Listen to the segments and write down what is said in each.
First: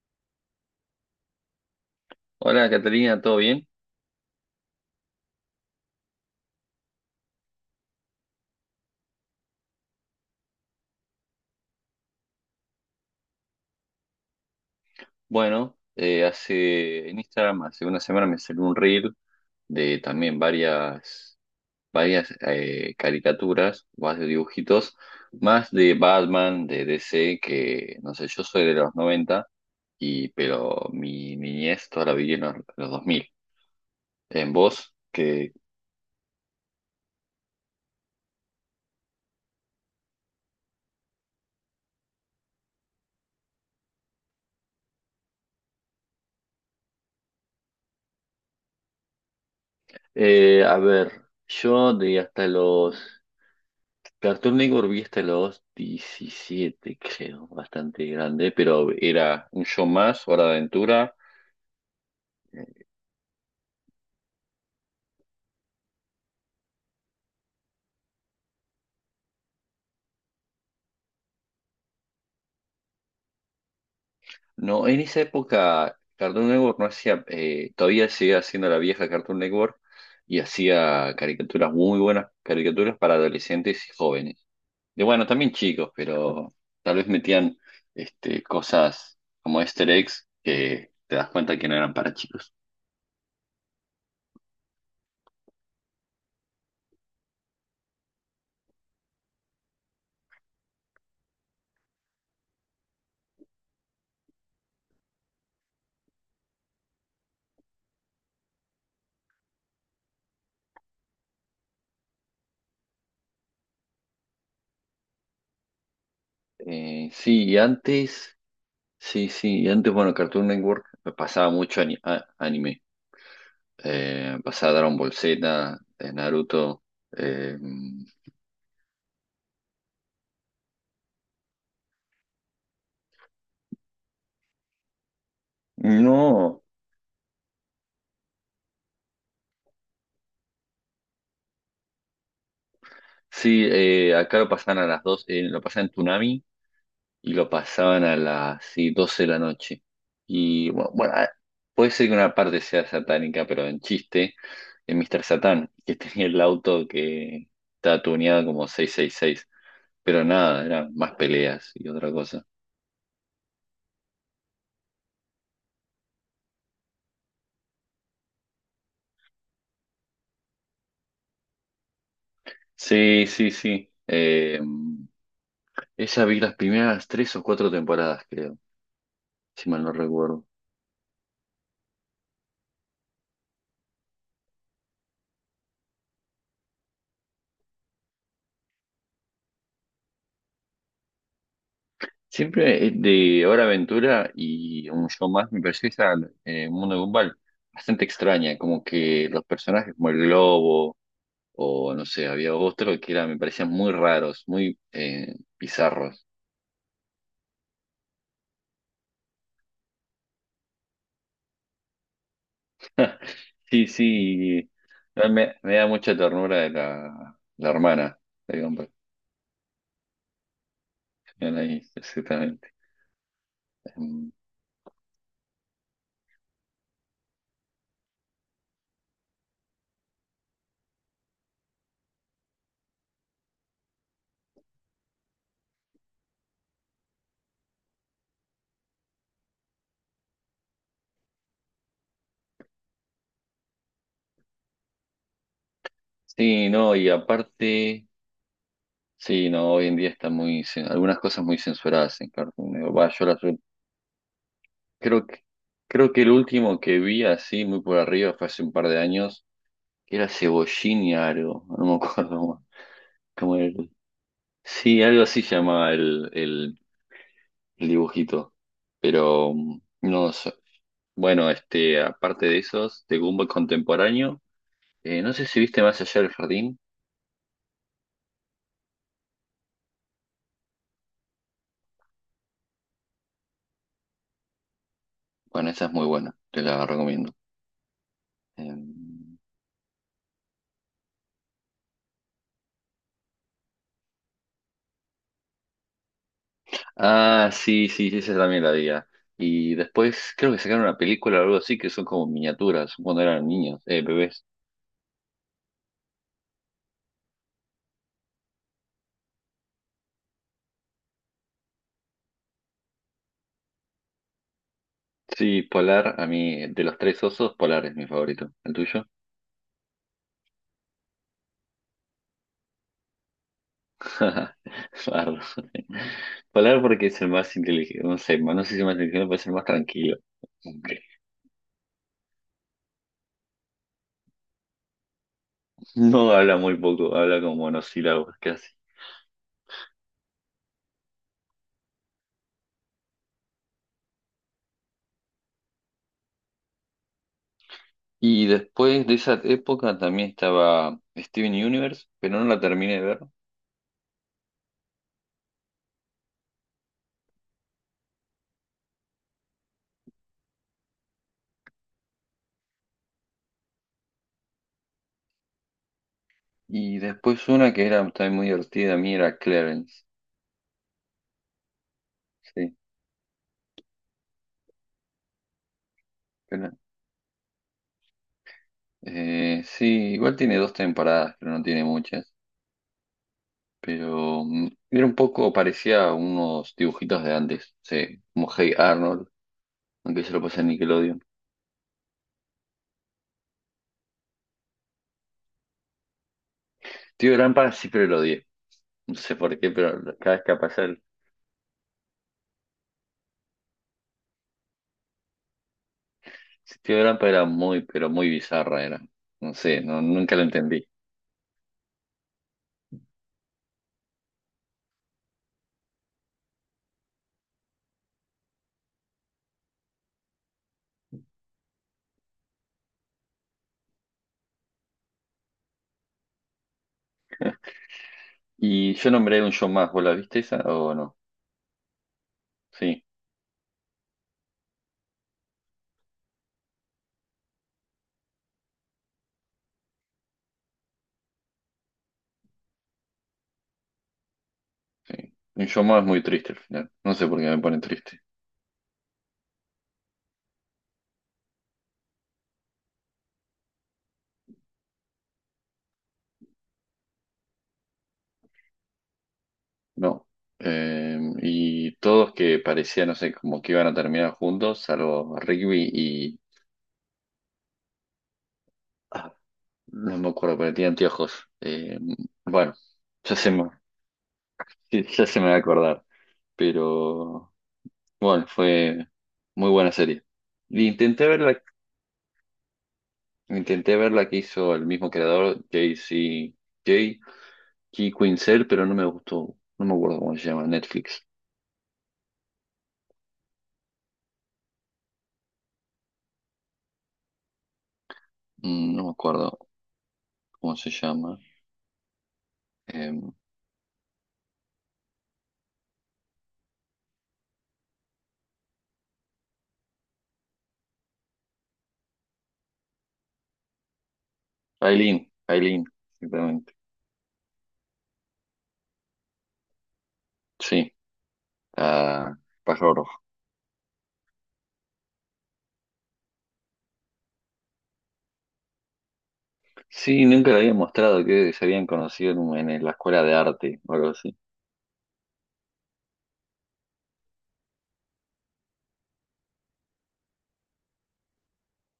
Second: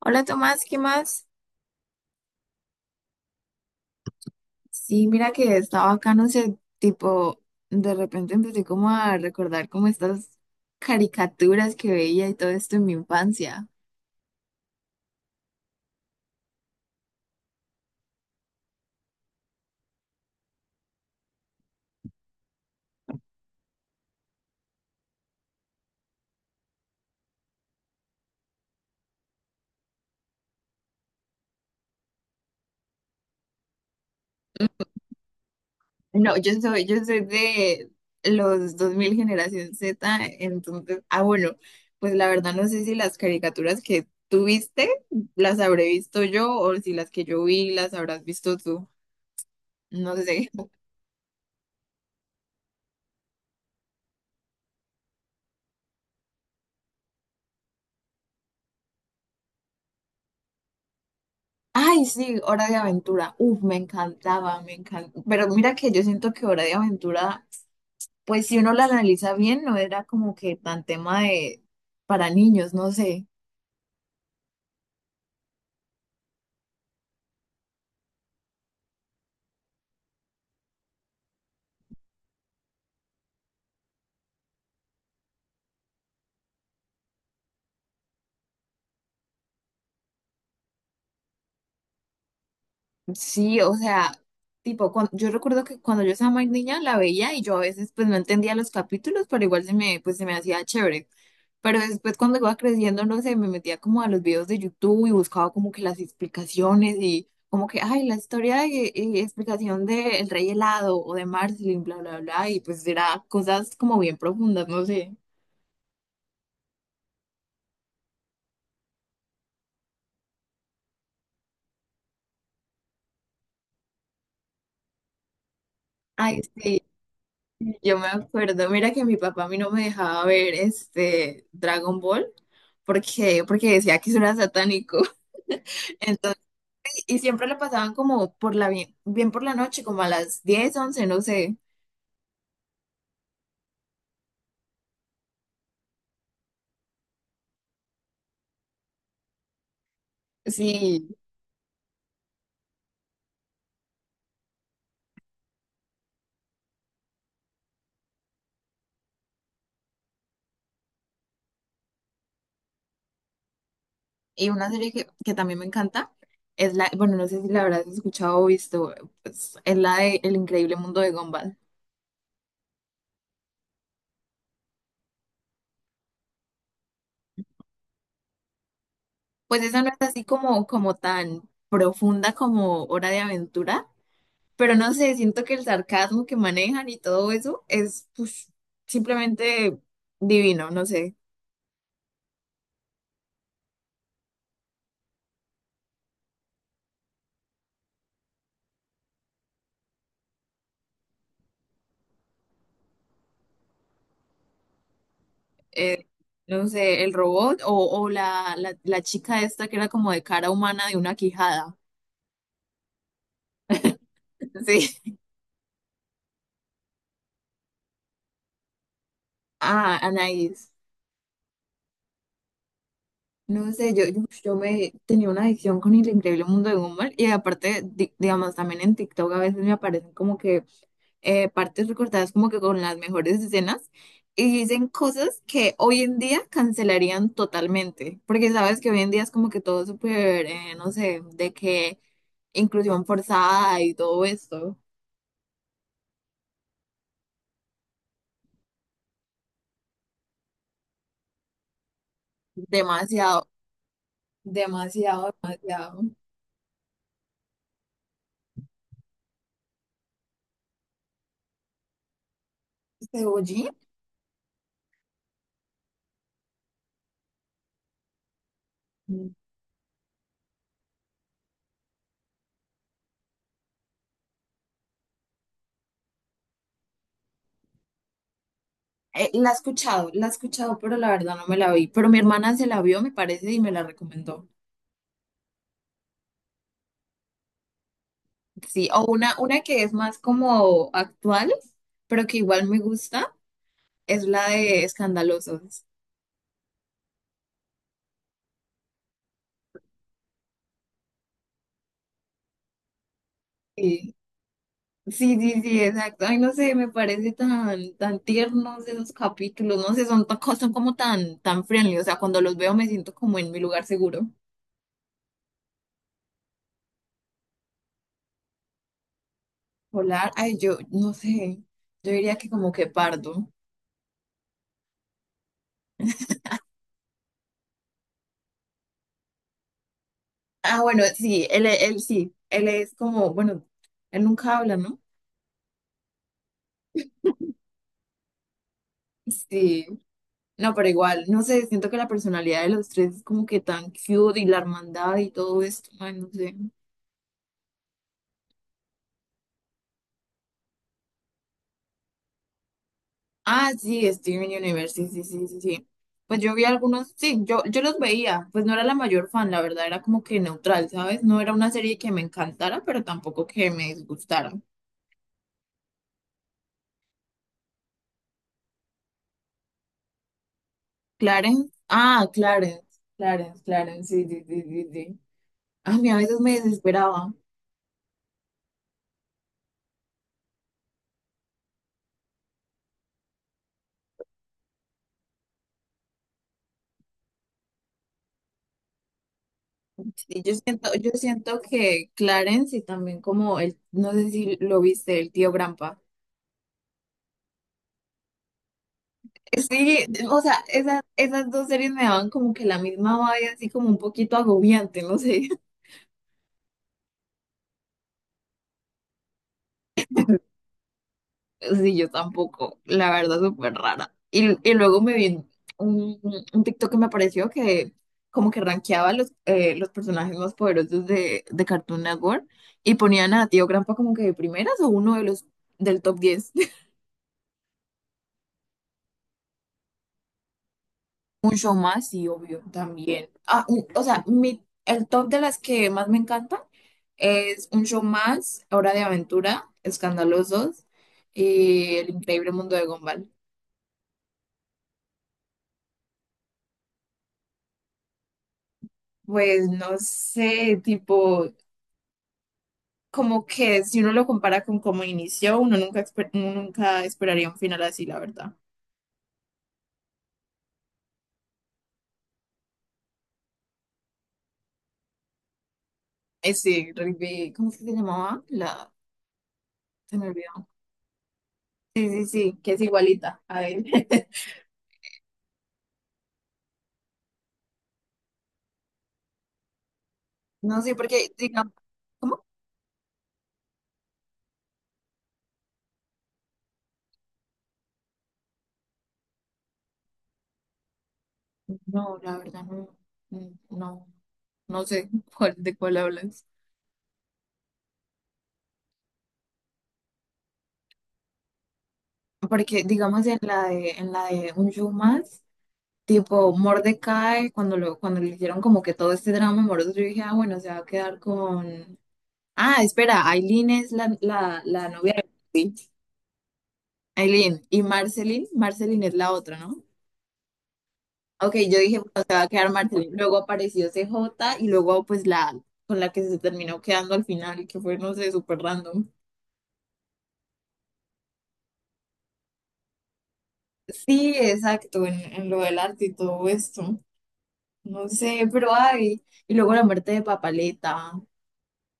Hola Tomás, ¿qué más? Hola, Catalina, ¿todo bien? Sí, mira que estaba acá, no sé, tipo, de repente empecé como a recordar como estas caricaturas que veía y todo esto en mi infancia. Bueno, hace en Instagram, hace una semana me salió un reel de también varias caricaturas, más de dibujitos, más de Batman, de DC, que no sé, yo soy de los 90 pero mi niñez toda la viví en los 2000. En vos, que... No, yo soy de los dos mil, generación Z, entonces, ah, bueno, pues la verdad no sé si las caricaturas que tú viste las habré visto yo, o si las que yo vi las habrás visto tú, no sé. A ver, yo de hasta los Cartoon Network vi hasta los 17, creo, bastante grande, pero era un show más, Hora de Aventura. Ay, sí, Hora de Aventura. Uf, me encantaba, me encantaba. Pero mira que yo siento que Hora de Aventura, pues si uno la analiza bien, no era como que tan tema de para niños, no sé. No, en esa época Cartoon Network no hacía, todavía seguía haciendo la vieja Cartoon Network y hacía caricaturas muy buenas, caricaturas para adolescentes y jóvenes. De bueno, también chicos, pero tal vez metían este, cosas como Easter eggs que te das cuenta que no eran para chicos. Sí, o sea, tipo, yo recuerdo que cuando yo estaba más niña la veía, y yo a veces pues no entendía los capítulos, pero igual se me, pues, se me hacía chévere. Pero después cuando iba creciendo, no sé, me metía como a los videos de YouTube y buscaba como que las explicaciones, y como que, ay, y explicación de El Rey Helado o de Marceline, bla, bla, bla, y pues era cosas como bien profundas, no sé. Sí, y antes. Sí, sí, y antes, bueno, Cartoon Network pasaba mucho anime. Pasaba Dragon Ball Z, Ay, sí, Naruto. eh, yo me acuerdo, mira que mi papá a mí no me dejaba ver este Dragon Ball, porque decía que eso era satánico. Entonces, no, y siempre lo pasaban como por la bien, bien por la noche, como a las 10 once, no sé. sí, acá lo pasaban a las 2. Lo pasaban en Toonami y lo pasaban a las, sí, 12 de la noche. Y bueno, Sí, bueno, ah, puede ser que una parte sea satánica, pero en chiste, en Mr. Satán, que tenía el auto que estaba tuneado como 666. Pero nada, eran más peleas y otra cosa. y una serie que también me encanta es la, bueno, no sé si la habrás escuchado o visto, pues, es la de El Increíble Mundo de Gumball. Sí, sí, sí. Esa vi las primeras tres o cuatro temporadas, creo, Pues si esa mal no no es así recuerdo. como, como tan profunda como Hora de Aventura, pero no sé, siento que el sarcasmo que manejan y todo eso es, pues, simplemente divino, no sé. Siempre, de Hora Aventura y un show más me pareció esa, Mundo de Gumball, bastante extraña, como que los personajes como el globo, o no sé, había otro que era, me parecían muy raros, muy, eh, bizarros. no sé, el robot, o o la chica esta que era como de cara humana, de una quijada. Sí, sí, Sí. no, me da mucha ternura de la hermana de Gumball. Ah, Anaís. Ahí, exactamente. No sé, yo, yo, Em, yo me tenía una adicción con El Increíble Mundo de Gumball, y aparte, digamos, también en TikTok a veces me aparecen como que partes recortadas como que con las mejores escenas, y dicen cosas que hoy en día cancelarían totalmente, porque sabes que hoy en día es como que todo súper, no sé, de que inclusión forzada y todo esto. Sí, no, y aparte, sí, no, hoy en día están muy, algunas cosas muy censuradas en Cartoon Network. Va, Demasiado, creo demasiado, que, demasiado. creo que el último que vi así, muy por arriba, fue hace un par de años, que era Cebollín y algo, no me acuerdo cómo Cebollín. era. Sí, algo así llamaba el dibujito, Mm. pero no sé. Bueno, este, aparte de esos, de Gumball contemporáneo, no sé si viste Más allá del jardín, La he escuchado, pero la verdad no me la vi. Pero mi hermana se la vio, me parece, y me la recomendó. bueno, esa es muy buena, te la recomiendo. Sí, o Em, una que es más como actual, pero que igual me gusta, es la de Escandalosos. Ah, sí, sí, sí, esa también la había. Y después creo que sacaron una película o algo así que son como miniaturas, cuando eran niños, Sí, bebés. sí, sí, sí, exacto. Ay, no sé, me parece tan, tan tiernos esos capítulos, no sé, son, son como tan, tan friendly. O sea, cuando los veo me siento como en mi lugar seguro. Sí, Polar, a mí, de los tres osos, Polar es mi favorito. ¿El tuyo? Polar, ay, yo no sé, yo diría que como que pardo. Bardo. Polar porque es el más inteligente, no sé, no sé si el más inteligente, pero es el más tranquilo. Ah, Ok. bueno, sí, él sí, él es como, bueno, él nunca habla, ¿no? No habla muy poco, habla con monosílabos casi. Sí, no, pero igual, no sé, siento que la personalidad de los tres es como que tan cute, y la hermandad y todo esto, ay, no sé. Y después de esa época también estaba Steven Universe, pero no la terminé de ver. Ah, sí, Steven Universe, sí, sí, sí, sí, sí. Pues yo vi algunos, sí, yo los veía, pues no era la mayor fan, la verdad, era como que neutral, ¿sabes? No era una serie que me encantara, pero tampoco que me disgustara. Y después una que era también muy divertida a mí era Clarence. Clarence, ah, Sí, Clarence, Clarence, Clarence, sí, sí, sí, sí, sí. A mí a veces me pero, desesperaba. Sí, igual tiene dos temporadas, pero no tiene muchas. Pero era un poco, parecía a unos dibujitos de antes. Sí, como Hey Arnold, aunque yo Y lo yo pasé en siento, yo Nickelodeon. siento que Clarence y también como el, no sé si lo viste, el tío Grampa. Tío de siempre lo odié. No sé por qué, pero Sí, cada o vez sea, que pasaba esas, el, esas dos series me daban como que la misma vaya, así como un poquito agobiante, no sé. sí, Tío de era muy, pero muy bizarra era. No sé, no, nunca lo entendí. Sí, yo tampoco, la verdad, súper rara. Y luego me vi un, un TikTok que me apareció, que como que rankeaba los personajes más poderosos de Cartoon Network, y ponían a Tío Grampa como que de primeras, o uno de los del top 10. Y yo nombré un show más, ¿vos la viste esa o no? Un show más, sí, obvio, Sí. también. Ah, o sea, mi, el top de las que más me encantan es Un Show Más, Hora de Aventura, Escandalosos y El Increíble Mundo de Gumball. Sí. Inshouma es muy triste al final. No sé por qué me pone triste. Pues no sé, tipo... como que si uno lo compara con cómo inició, uno nunca, uno nunca esperaría un final así, la verdad. No. Y todos que parecían, no sé, como que iban a terminar juntos, salvo Rigby y... Ese rugby, ¿cómo es que se llamaba? La, ah, se no me me acuerdo, olvidó. pero tenía anteojos. Sí, sí, sí, que Bueno, es ya igualita. se A me, ver. sí, ya se me va a acordar. Pero bueno, fue muy buena serie. No Y sé, intenté porque, ver la, digamos, ¿cómo? intenté ver la que hizo el mismo creador, J.C. J. K. Quinzel, pero no me gustó. No me acuerdo cómo se llama, Netflix. No, la verdad, no, no, no, no sé cuál, de cuál hablas. No me acuerdo. ¿Cómo se llama? Porque, Eh, digamos, en la de Un Show Más, tipo Mordecai, cuando lo, cuando le hicieron como que todo este drama amoroso, yo dije, ah, bueno, se va a quedar con... Ah, espera, Aileen es la novia de, Aileen, Aileen, sí. exactamente. Aileen y Marceline, Marceline es la otra, ¿no? Sí, Ok, yo dije, bueno, se la va a quedar pájaro Marceline. rojo. Luego apareció CJ, y luego pues la, con la que se terminó quedando al final, que fue, no sé, súper random. Sí, nunca la había mostrado, que se habían conocido en, en la escuela de arte o algo Sí, así. exacto, en lo del arte y todo esto. No sé, pero ay. Y luego la muerte de Papaleta.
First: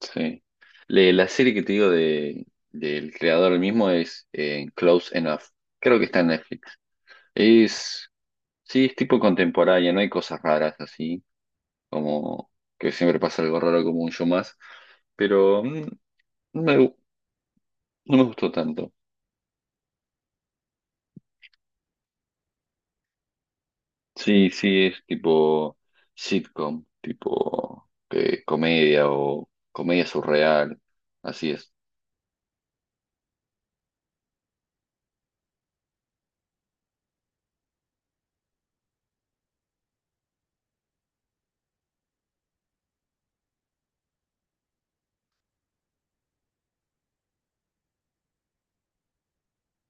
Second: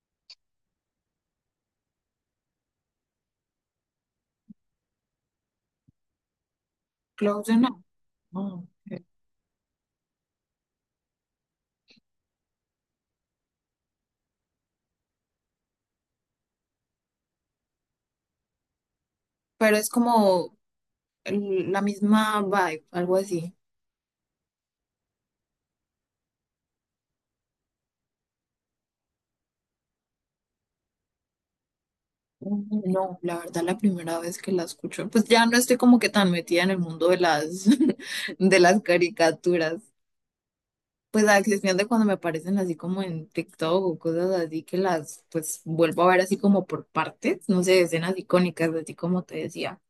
Sí. La serie que te digo de, del creador mismo es, Close Enough. Creo que está en Netflix. Claudia no. Es, No. sí, es tipo contemporánea, no hay cosas raras así, como que siempre pasa algo raro como un show más, pero no me, no me gustó tanto. Pero es como la misma vibe, algo así. Sí, sí, es tipo sitcom, tipo, comedia o comedia surreal. Así es. Mm. No, la verdad, la primera vez que la escucho, pues ya no estoy como que tan metida en el mundo de las, de las caricaturas. Pues a excepción de cuando me aparecen así como en TikTok o cosas así, que las, pues vuelvo a ver así como por partes, no sé, escenas icónicas, así como te decía.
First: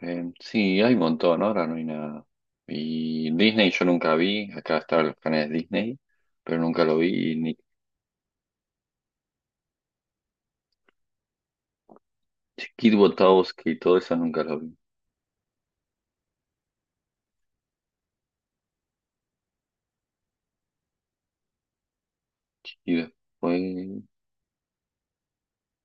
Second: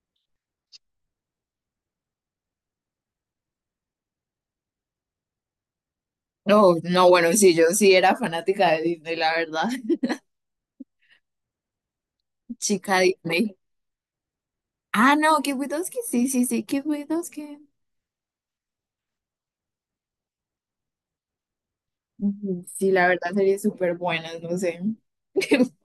Sí, hay un montón, ahora no hay nada. Y Disney yo nunca vi, acá estaban los canales de Disney, pero No, nunca lo no, bueno, vi, y sí, ni yo sí era fanática de Disney, la verdad. Kid Chica Disney. Botowski y todo eso nunca lo vi. Ah, no, Kid Widoski, sí, sí, sí, Kid Widoski. Ujú. Sí, Y la verdad, sería después, súper ni, buenas, no sé.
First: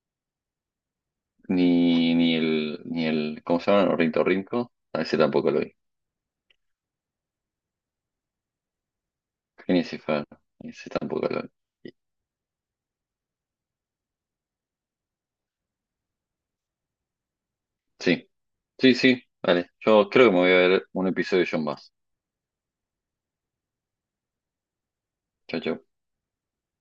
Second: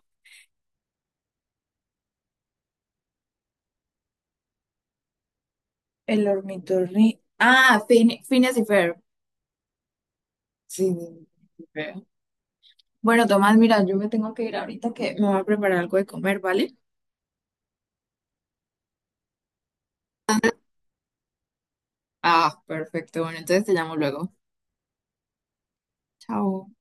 ni el, ni el, ¿cómo se llama? Ornitorrinco, a ese tampoco lo vi. El ornitorrinco. Ah, Fin, Phineas y Ferb. Phineas y Ferb, Sí, ese tampoco lo vi. ni... Bueno, Tomás, mira, yo me tengo que ir ahorita, que me voy a preparar algo de comer, ¿vale? Sí. Sí, sí, vale. Yo creo que me voy a ver un episodio yo más. Ah, perfecto. Bueno, entonces te llamo luego. Chao, chao. Chao.